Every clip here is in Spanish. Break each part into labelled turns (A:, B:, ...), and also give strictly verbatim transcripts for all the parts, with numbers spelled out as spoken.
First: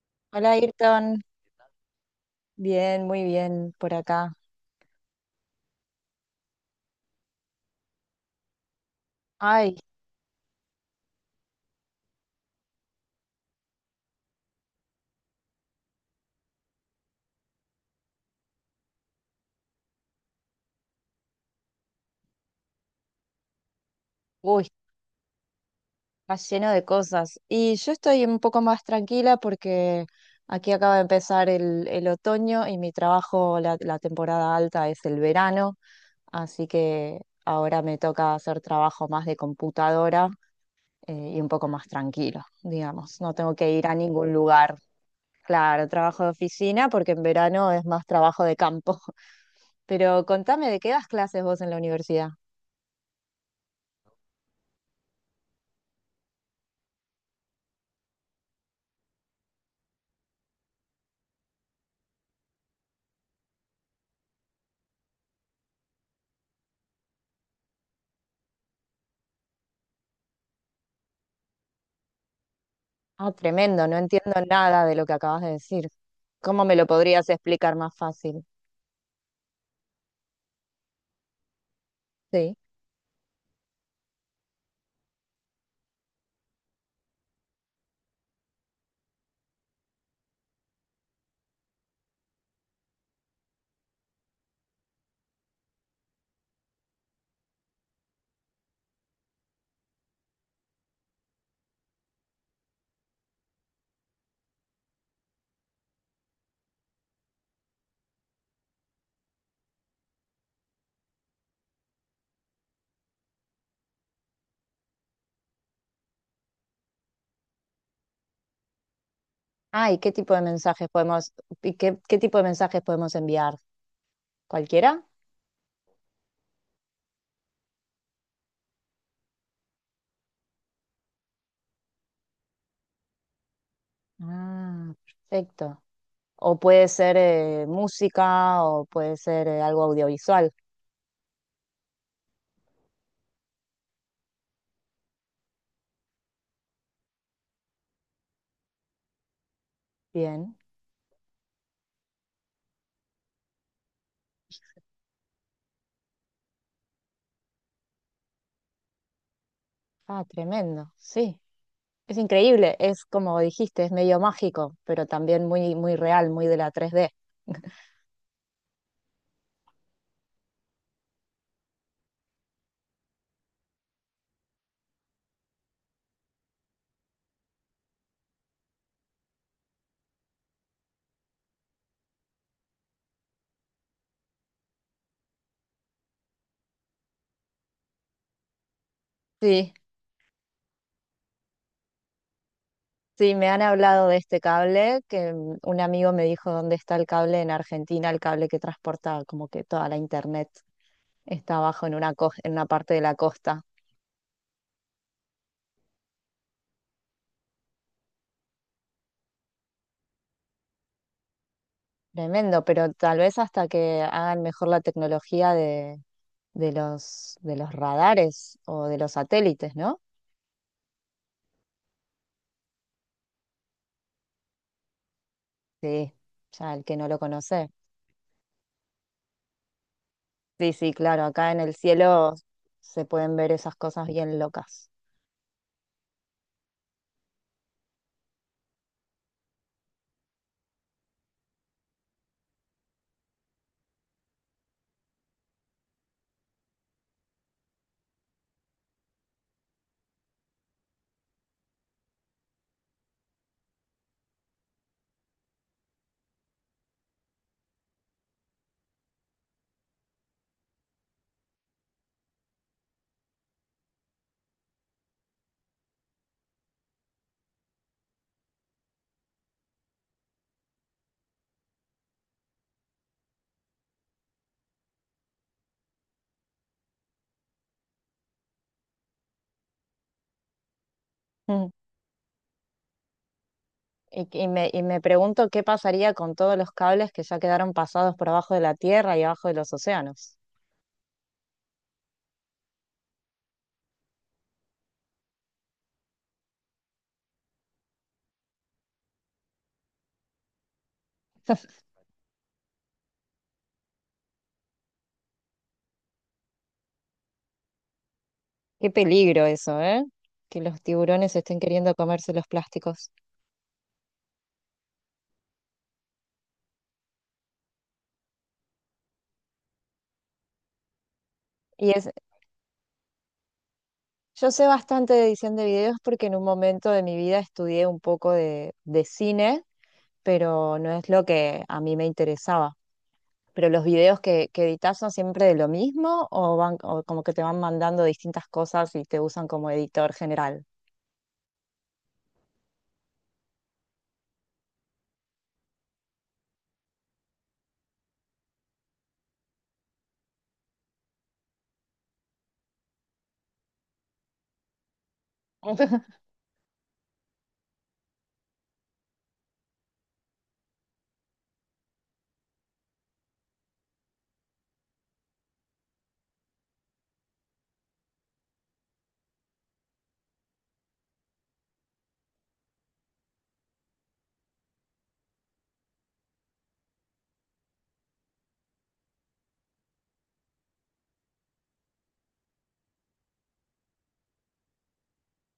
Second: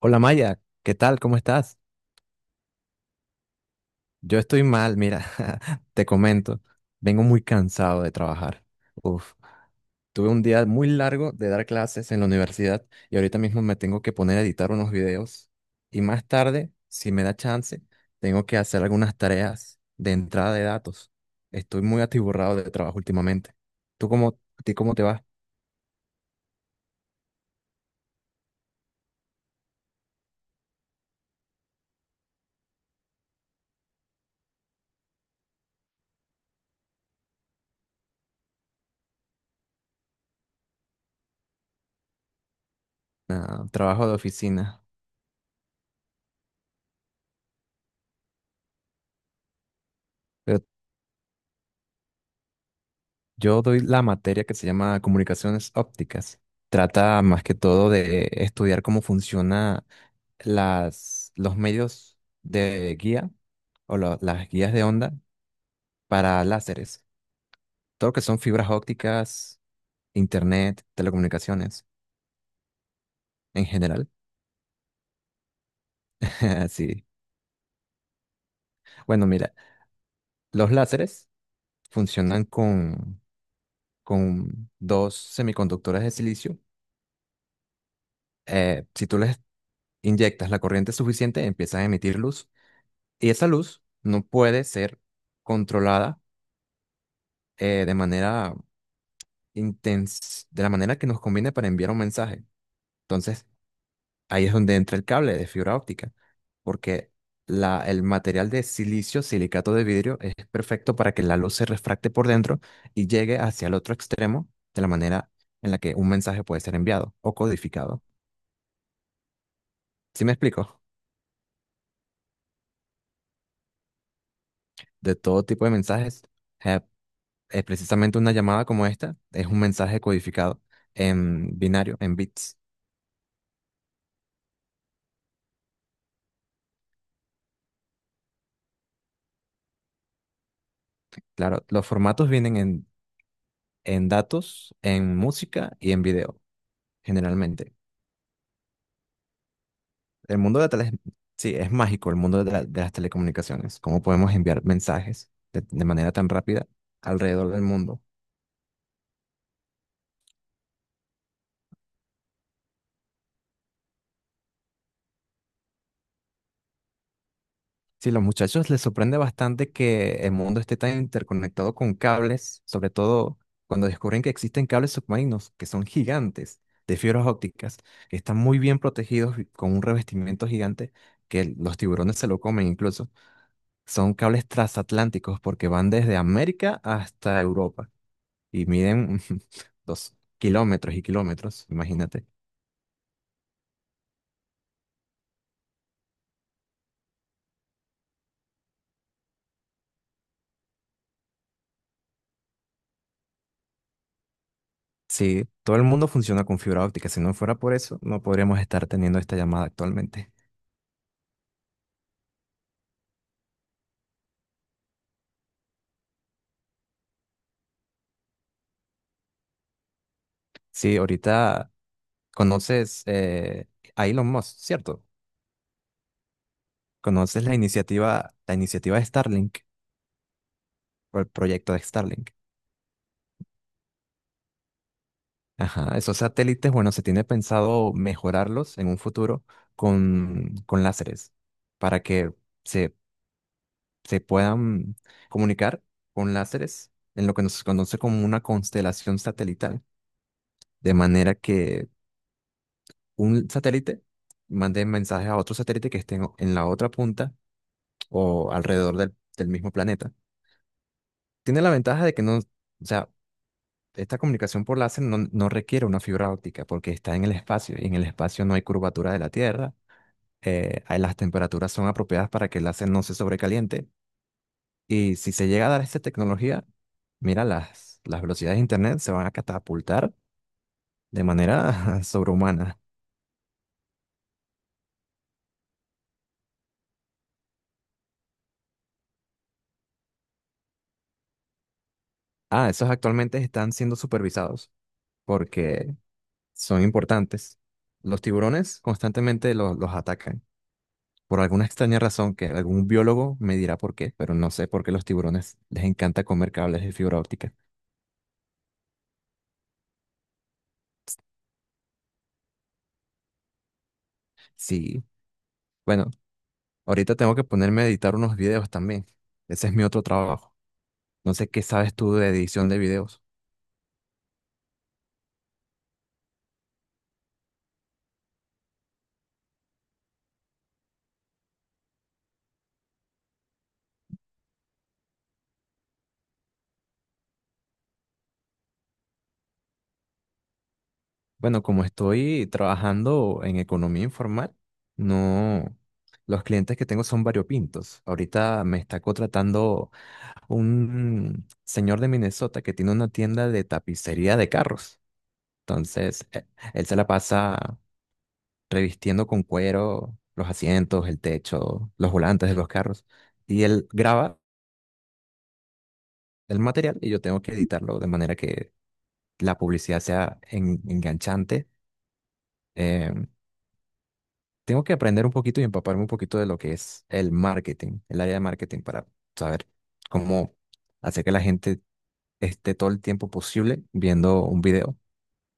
A: Hola
B: Hola,
A: Maya, ¿qué tal?
B: Ayrton.
A: ¿Cómo estás?
B: Bien, muy bien por acá.
A: Yo estoy mal, mira, te comento, vengo muy cansado de trabajar. Uf,
B: Ay,
A: tuve un día muy largo de dar clases en la universidad y ahorita mismo me tengo que poner a editar unos videos y más tarde, si me da chance, tengo que hacer algunas tareas de entrada de datos. Estoy muy atiborrado de trabajo últimamente. ¿Tú cómo, a
B: uy,
A: ti cómo te va?
B: está lleno de cosas. Y yo estoy un poco más tranquila porque aquí acaba de empezar el, el otoño y mi trabajo, la, la temporada alta es el verano, así que ahora me toca hacer trabajo más de computadora eh, y un poco más tranquilo, digamos. No tengo
A: Ah,
B: que ir a
A: trabajo de
B: ningún lugar.
A: oficina.
B: Claro, trabajo de oficina porque en verano es más trabajo de campo. Pero
A: Pero
B: contame, ¿de qué das clases vos en la universidad?
A: Yo doy la materia que se llama comunicaciones ópticas. Trata más que todo de estudiar cómo funciona las, los medios de guía o lo- las guías de onda para láseres. Todo lo que son fibras ópticas, internet, telecomunicaciones
B: Ah,
A: en
B: tremendo, no
A: general.
B: entiendo nada de lo que acabas de decir. ¿Cómo me lo
A: Sí.
B: podrías explicar más fácil?
A: Bueno, mira, los láseres funcionan
B: Sí.
A: con, con dos semiconductores de silicio. Eh, si tú les inyectas la corriente suficiente, empiezan a emitir luz. Y esa luz no puede ser controlada eh, de manera intens- de la manera que nos conviene para enviar un mensaje. Entonces, ahí es donde entra el cable de fibra óptica, porque la, el material de silicio, silicato de vidrio, es perfecto para que la luz se refracte por dentro y llegue hacia el otro extremo de la manera en la que un mensaje puede ser enviado o codificado.
B: Ah, ¿y qué
A: ¿Sí me
B: tipo de
A: explico?
B: mensajes podemos, ¿y qué, qué tipo de mensajes podemos enviar? ¿Cualquiera?
A: De todo tipo de mensajes, eh, eh, precisamente una llamada como esta es un mensaje codificado en binario, en bits.
B: Ah, perfecto. O puede ser eh, música o puede ser eh, algo audiovisual.
A: Claro, los formatos vienen en, en datos, en música y en video, generalmente. El
B: Bien.
A: mundo de la tele, sí, es mágico el mundo de, la- de las telecomunicaciones. ¿Cómo podemos enviar mensajes de de manera tan rápida alrededor del mundo?
B: Ah, tremendo. Sí. Es increíble. Es como dijiste, es medio mágico, pero también muy, muy real, muy de la tres d.
A: Sí, los muchachos les sorprende bastante que el mundo esté tan interconectado con cables, sobre todo cuando descubren que existen cables submarinos que son gigantes, de fibras ópticas, que están muy bien protegidos y con un revestimiento gigante que los tiburones se lo comen incluso. Son cables transatlánticos porque van desde América hasta Europa y miden
B: Sí.
A: dos kilómetros y kilómetros, imagínate.
B: Sí, me han hablado de este cable, que mm, un amigo me dijo dónde está el cable en Argentina, el cable que transporta como que toda la internet está abajo en una, co- en una parte de la costa.
A: Sí, todo el mundo funciona con fibra óptica. Si no fuera por eso, no podríamos estar teniendo esta llamada actualmente.
B: Tremendo, pero tal vez hasta que hagan mejor la tecnología de, de los, de los radares o de los satélites, ¿no?
A: Sí, ahorita conoces eh, a Elon Musk, ¿cierto?
B: Sí, ya el que no lo
A: Conoces la
B: conoce.
A: iniciativa, la iniciativa de Starlink,
B: Sí, sí,
A: o
B: claro,
A: el
B: acá en
A: proyecto
B: el
A: de Starlink.
B: cielo se pueden ver esas cosas bien locas.
A: Ajá, esos satélites, bueno, se tiene pensado mejorarlos en un futuro con, con láseres para que se, se puedan comunicar con láseres en lo que nos conoce como una constelación satelital, de manera que un satélite mande mensajes a otro satélite que esté en en la otra punta o alrededor del, del mismo planeta. Tiene la ventaja de que no, o sea, esta comunicación por láser no, no requiere una fibra óptica porque está en el espacio y en el espacio no hay curvatura de la Tierra. eh, ahí las temperaturas son apropiadas para que el láser no se sobrecaliente. Y si se llega a dar esta tecnología, mira, las, las velocidades de Internet se van a catapultar de manera sobrehumana.
B: Y, y me, y me pregunto qué pasaría con todos los cables que ya quedaron pasados por abajo de la tierra y abajo de los océanos.
A: Ah, esos actualmente están siendo supervisados porque son importantes. Los tiburones constantemente los, los atacan. Por alguna extraña razón que algún biólogo me dirá por qué, pero no sé por qué los tiburones les encanta comer cables de fibra óptica.
B: Qué peligro eso, ¿eh? Que los tiburones estén queriendo comerse los plásticos.
A: Sí, bueno, ahorita tengo que ponerme a editar unos videos también. Ese es mi otro trabajo. No sé qué
B: Y
A: sabes
B: es,
A: tú de edición de videos.
B: yo sé bastante de edición de videos porque en un momento de mi vida estudié un poco de, de cine, pero no es lo que a mí me interesaba. Pero los videos que, que editas son siempre de lo mismo o van o como que te van mandando distintas cosas y te usan como editor general.
A: Bueno, como estoy trabajando en economía informal, no, los clientes que tengo son variopintos. Ahorita me está contratando un señor de Minnesota que tiene una tienda de tapicería de carros. Entonces, e- él se la pasa revistiendo con cuero los asientos, el techo, los volantes de los carros. Y él graba el material y yo tengo que editarlo de manera que la publicidad sea en- enganchante. Eh, tengo que aprender un poquito y empaparme un poquito de lo que es el marketing, el área de marketing para saber cómo hacer que la gente esté todo el tiempo posible viendo un video.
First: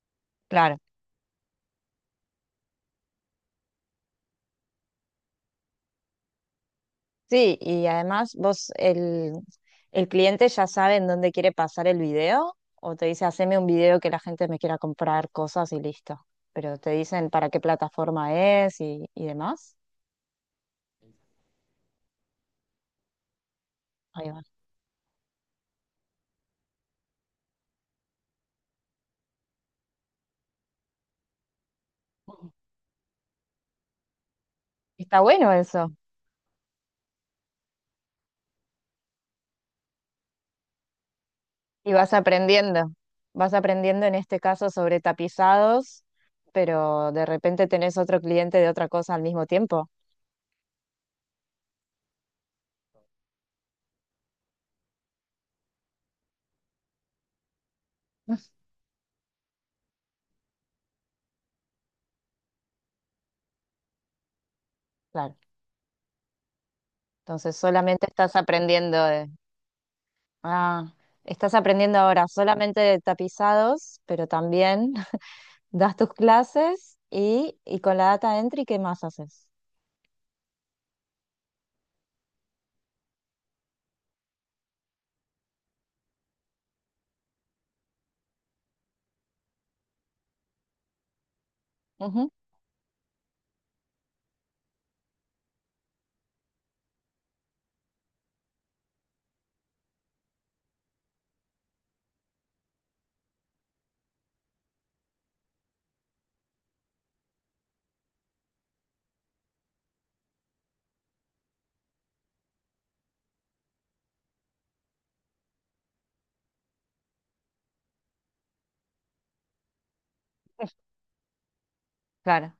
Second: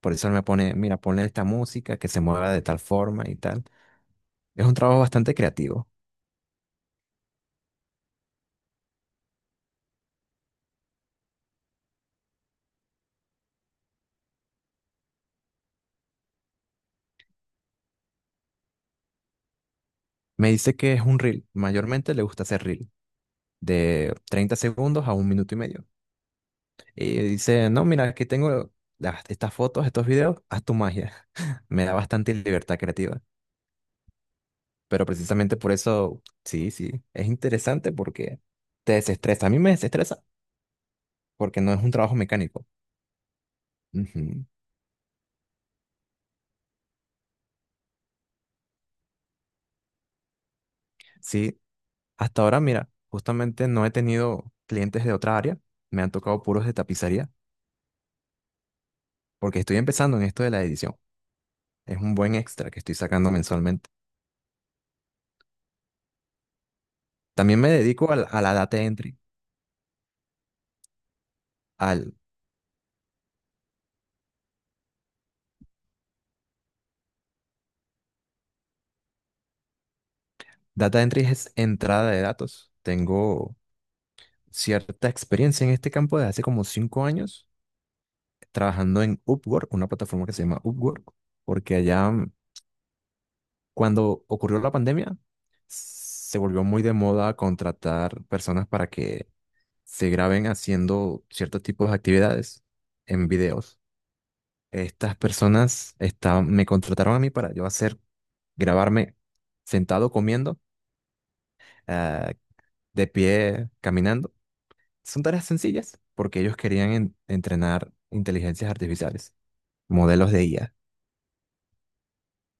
A: Por eso él me pone,
B: Claro.
A: mira, ponle esta música que se mueva de tal forma y tal. Es un trabajo bastante creativo.
B: Sí, y además vos, el, el cliente ya sabe en dónde quiere pasar el video o te dice, haceme un video que la gente me quiera comprar cosas y listo. Pero te dicen para qué plataforma es y, y demás.
A: Me dice que es un reel. Mayormente le gusta hacer reel de
B: Ahí va.
A: treinta segundos a un minuto y medio. Y dice, no, mira, aquí tengo las- estas fotos, estos videos, haz tu magia. Me da bastante libertad creativa. Pero
B: Está bueno
A: precisamente por
B: eso.
A: eso, sí, sí, es interesante porque te desestresa. A mí me desestresa porque no es un
B: Y vas
A: trabajo mecánico.
B: aprendiendo. Vas aprendiendo en este
A: Ujú.
B: caso sobre tapizados, pero de repente tenés otro cliente de otra cosa al mismo tiempo.
A: Sí, hasta ahora, mira, justamente no he tenido clientes de otra área. Me han tocado puros de tapicería porque estoy empezando en esto de la edición. Es un buen extra que estoy sacando mensualmente.
B: Claro. Entonces
A: También me
B: solamente
A: dedico al-
B: estás
A: a la data
B: aprendiendo.
A: entry.
B: Ah, estás aprendiendo
A: Al
B: ahora solamente de tapizados, pero también das tus clases y, y con la data entry, ¿qué más haces?
A: data entry es entrada de datos. Tengo cierta experiencia en este campo desde hace como cinco años trabajando en Upwork, una plataforma que se llama Upwork, porque allá
B: Ujú,
A: mm, cuando ocurrió la pandemia se volvió muy de moda contratar personas para que se graben haciendo ciertos tipos de actividades en videos. Estas personas estaban- me contrataron a mí para yo hacer, grabarme sentado comiendo, eh, de pie, caminando. Son tareas sencillas porque ellos querían en- entrenar inteligencias artificiales, modelos de I A.
B: claro.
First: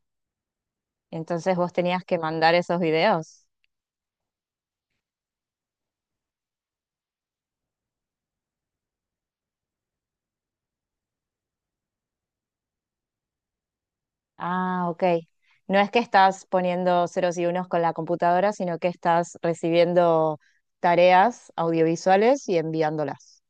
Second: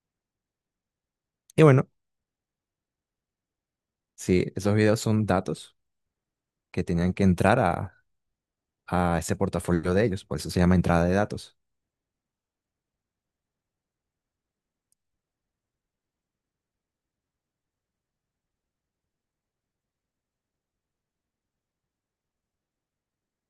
B: Entonces
A: Y
B: vos
A: bueno,
B: tenías que mandar esos videos.
A: sí, esos videos son datos que tenían que entrar a, a ese portafolio de ellos, por eso se llama entrada de datos.
B: Ah, ok. No es que estás poniendo ceros y unos con la computadora, sino que estás recibiendo tareas audiovisuales y enviándolas.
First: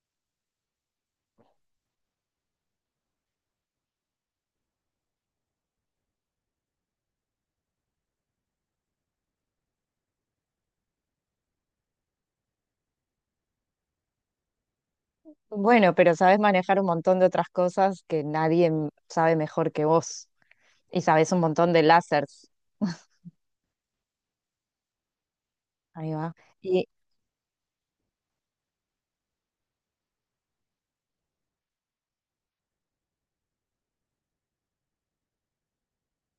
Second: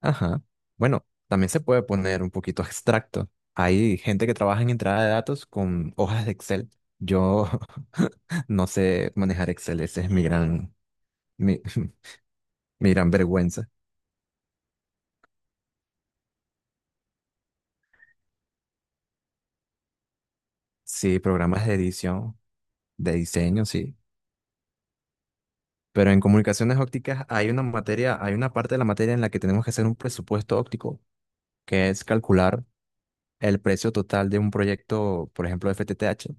A: Ajá. Bueno, también se puede poner un poquito abstracto. Hay gente que trabaja en entrada de datos con hojas de Excel. Yo no sé manejar Excel, ese es mi gran, mi, mi gran vergüenza.
B: Bueno, pero sabes manejar un montón de otras cosas que nadie m- sabe mejor que vos. Y
A: Sí,
B: sabes un
A: programas
B: montón
A: de
B: de
A: edición,
B: lásers.
A: de diseño, sí. Pero
B: Ahí
A: en
B: va.
A: comunicaciones ópticas hay una materia, hay una parte de la materia en la que tenemos que hacer un presupuesto óptico, que es calcular el precio total de un proyecto, por ejemplo, F T T H,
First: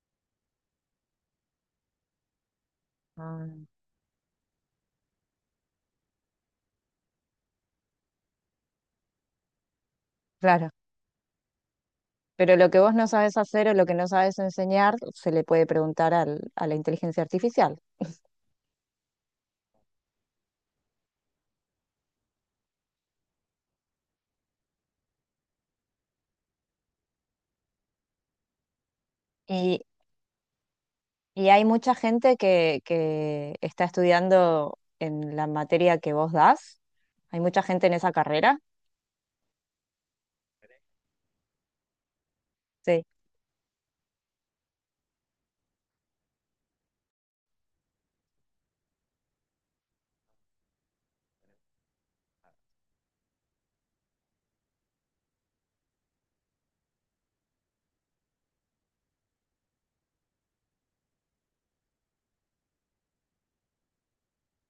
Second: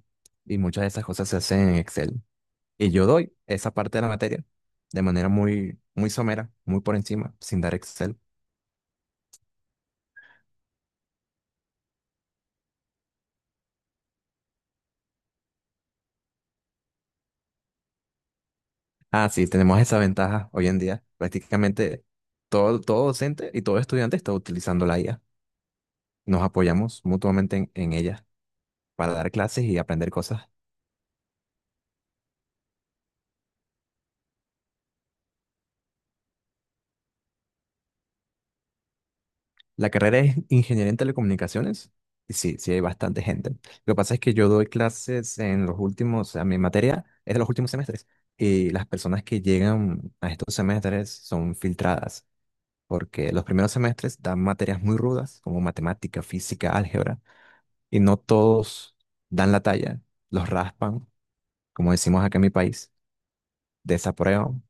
A: y muchas de esas cosas se hacen en Excel. Y yo doy
B: Ah,
A: esa parte de la materia de manera muy, muy somera, muy por encima, sin dar Excel.
B: claro, pero lo que vos no sabes hacer o lo que no sabes enseñar se le puede preguntar al- a la inteligencia artificial.
A: Ah, sí, tenemos esa ventaja hoy en día. Prácticamente todo, todo docente y todo estudiante está utilizando la I A. Nos apoyamos mutuamente en, en ella para dar clases y
B: Y,
A: aprender cosas.
B: y hay mucha gente que, que está estudiando en la materia que vos das. Hay mucha gente en esa carrera.
A: La carrera es ingeniería en telecomunicaciones. Y sí, sí hay
B: Sí.
A: bastante gente. Lo que pasa es que yo doy clases en los últimos, a mi materia es de los últimos semestres. Y las personas que llegan a estos semestres son filtradas, porque los primeros semestres dan materias muy rudas, como matemática, física, álgebra, y no todos dan la talla, los raspan, como decimos acá en mi país, desaprueban.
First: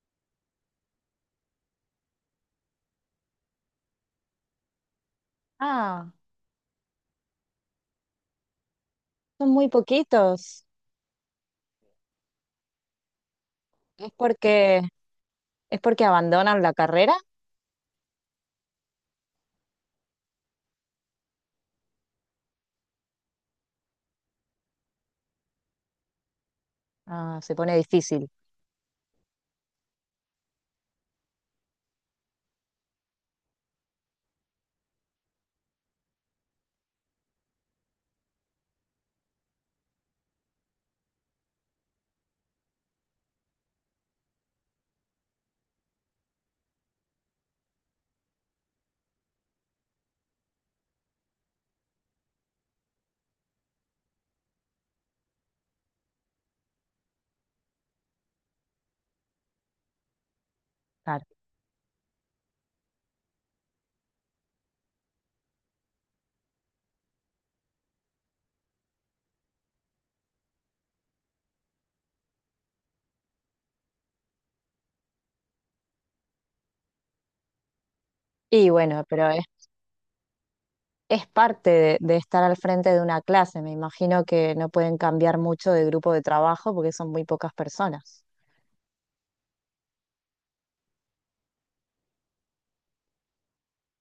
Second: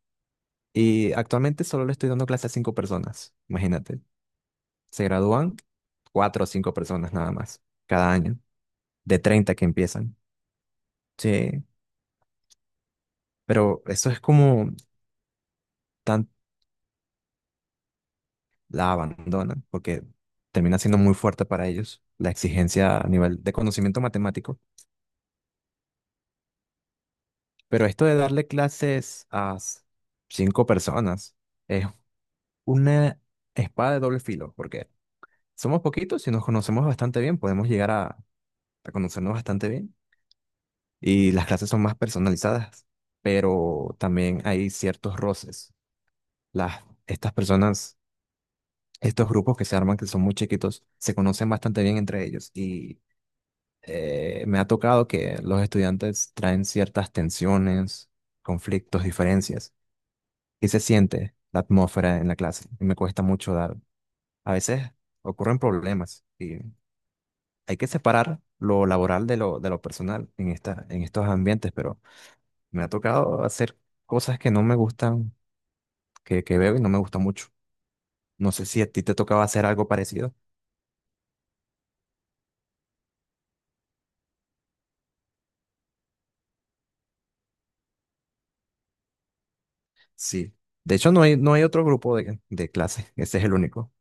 A: Y actualmente solo le estoy dando clases a cinco personas, imagínate. Se gradúan
B: Ah,
A: cuatro o cinco personas nada más cada año, de
B: son
A: treinta que
B: muy
A: empiezan.
B: poquitos.
A: Sí, pero eso
B: Es
A: es como
B: porque, es porque
A: tan
B: abandonan la carrera.
A: la abandonan porque termina siendo muy fuerte para ellos la exigencia a nivel de conocimiento matemático.
B: Ah, se pone
A: Pero esto de
B: difícil.
A: darle clases a s- cinco personas es una espada de doble filo porque somos poquitos y nos conocemos bastante bien, podemos llegar a, a conocernos bastante bien y las clases son más personalizadas, pero también hay ciertos roces. Las, estas personas, estos grupos que se arman, que son muy chiquitos, se conocen bastante bien entre ellos y eh, me ha tocado que los estudiantes traen ciertas tensiones, conflictos, diferencias y se
B: Claro.
A: siente la atmósfera en la clase y me cuesta mucho dar. A veces ocurren problemas y hay que separar lo laboral de lo, de lo personal en esta, en estos ambientes, pero... Me ha tocado hacer cosas que no me gustan, que, que veo y no me gusta mucho. No sé
B: Y
A: si a
B: bueno,
A: ti te
B: pero
A: tocaba hacer algo parecido.
B: es parte de, de estar al frente de una clase. Me imagino que no pueden cambiar mucho de grupo de trabajo porque son muy pocas personas.
A: Sí. De hecho, no hay, no hay otro grupo de, de clase. Ese es el único.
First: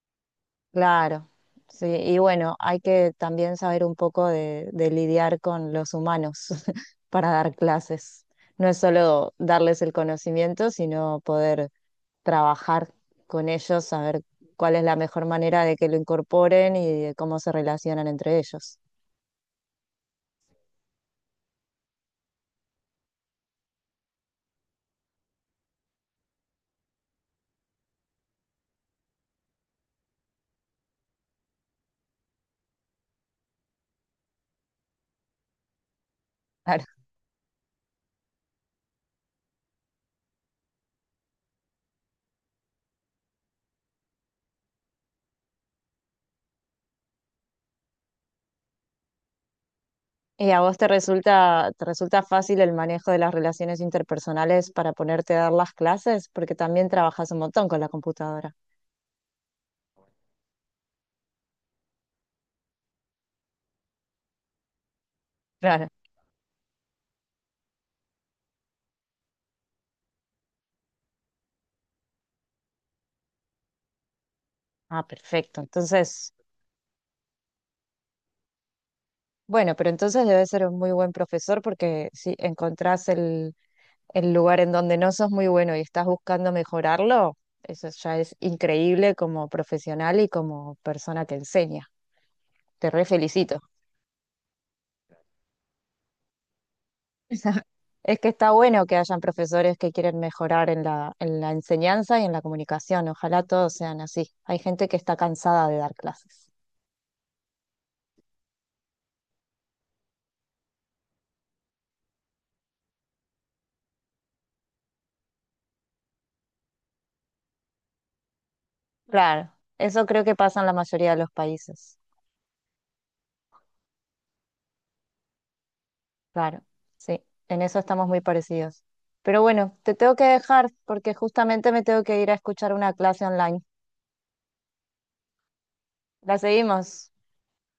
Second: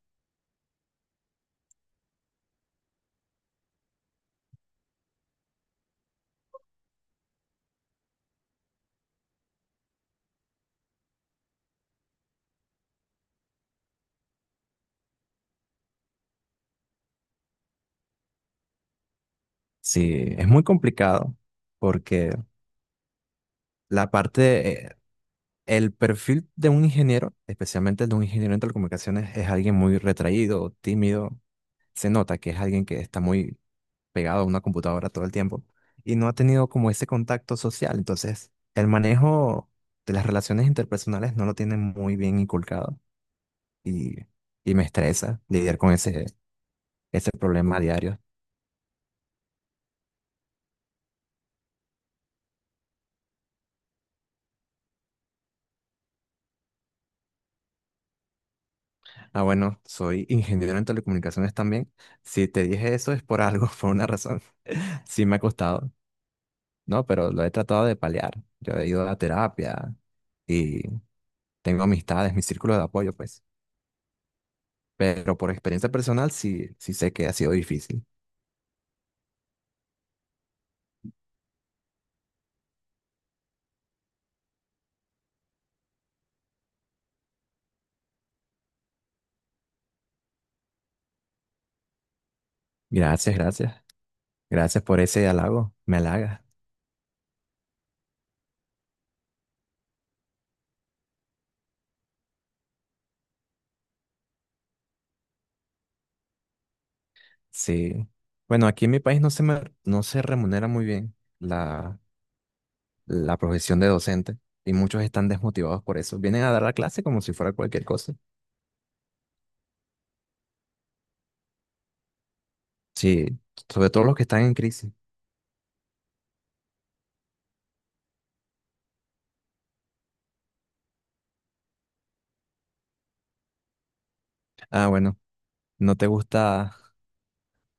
B: Claro, sí. Y bueno, hay que también saber un poco de, de lidiar con los humanos para dar clases. No es solo darles el conocimiento, sino poder trabajar con ellos, saber cuál es la mejor manera de que lo incorporen y de cómo se relacionan entre ellos.
A: Sí, es muy complicado porque la parte, eh, el perfil de un ingeniero, especialmente el de un ingeniero en telecomunicaciones, es alguien muy retraído, tímido. Se nota que es alguien que está muy pegado a una computadora todo el tiempo y no ha tenido
B: Claro.
A: como ese contacto social. Entonces, el manejo de las relaciones interpersonales no lo tiene muy bien inculcado y, y me estresa lidiar con ese, ese problema a diario.
B: ¿Y a vos te resulta, te resulta fácil el manejo de las relaciones interpersonales para ponerte a dar las clases? Porque también trabajas un montón con la computadora.
A: Ah, bueno, soy ingeniero en telecomunicaciones también. Si te dije eso es por algo, por una razón. Sí me ha
B: Claro.
A: costado, ¿no? Pero lo he tratado de paliar. Yo he ido a terapia y tengo amistades, mi círculo de apoyo, pues.
B: Ah,
A: Pero por
B: perfecto.
A: experiencia personal
B: Entonces,
A: sí, sí sé que ha sido difícil.
B: bueno, pero entonces debes ser un muy buen profesor porque si encontrás el, el lugar en donde no sos muy bueno y estás buscando mejorarlo, eso ya es increíble como profesional y como persona que enseña. Te re
A: Gracias,
B: felicito.
A: gracias. Gracias por ese halago. Me halaga.
B: Es que está bueno que hayan profesores que quieren mejorar en la, en la enseñanza y en la comunicación. Ojalá todos sean así. Hay gente que está cansada de dar clases.
A: Sí. Bueno, aquí en mi país no se me- no se remunera muy bien la, la profesión de docente y muchos están desmotivados por eso. Vienen a dar la clase como si fuera cualquier cosa.
B: Claro, eso creo que pasa en la mayoría de los países.
A: Sí, sobre todo los que están en crisis.
B: Claro, sí, en eso estamos muy parecidos. Pero bueno, te tengo que dejar porque justamente me tengo que ir a escuchar una clase online.
A: Ah, bueno, no te
B: La
A: gusta.
B: seguimos,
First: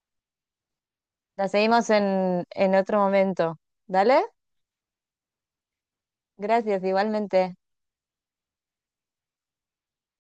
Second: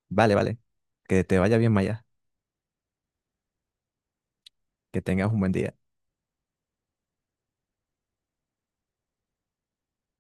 A: Vale, vale. Que te
B: la
A: vaya bien,
B: seguimos
A: Maya.
B: en, en otro momento. ¿Dale?
A: Que tengas un buen día.
B: Gracias, igualmente.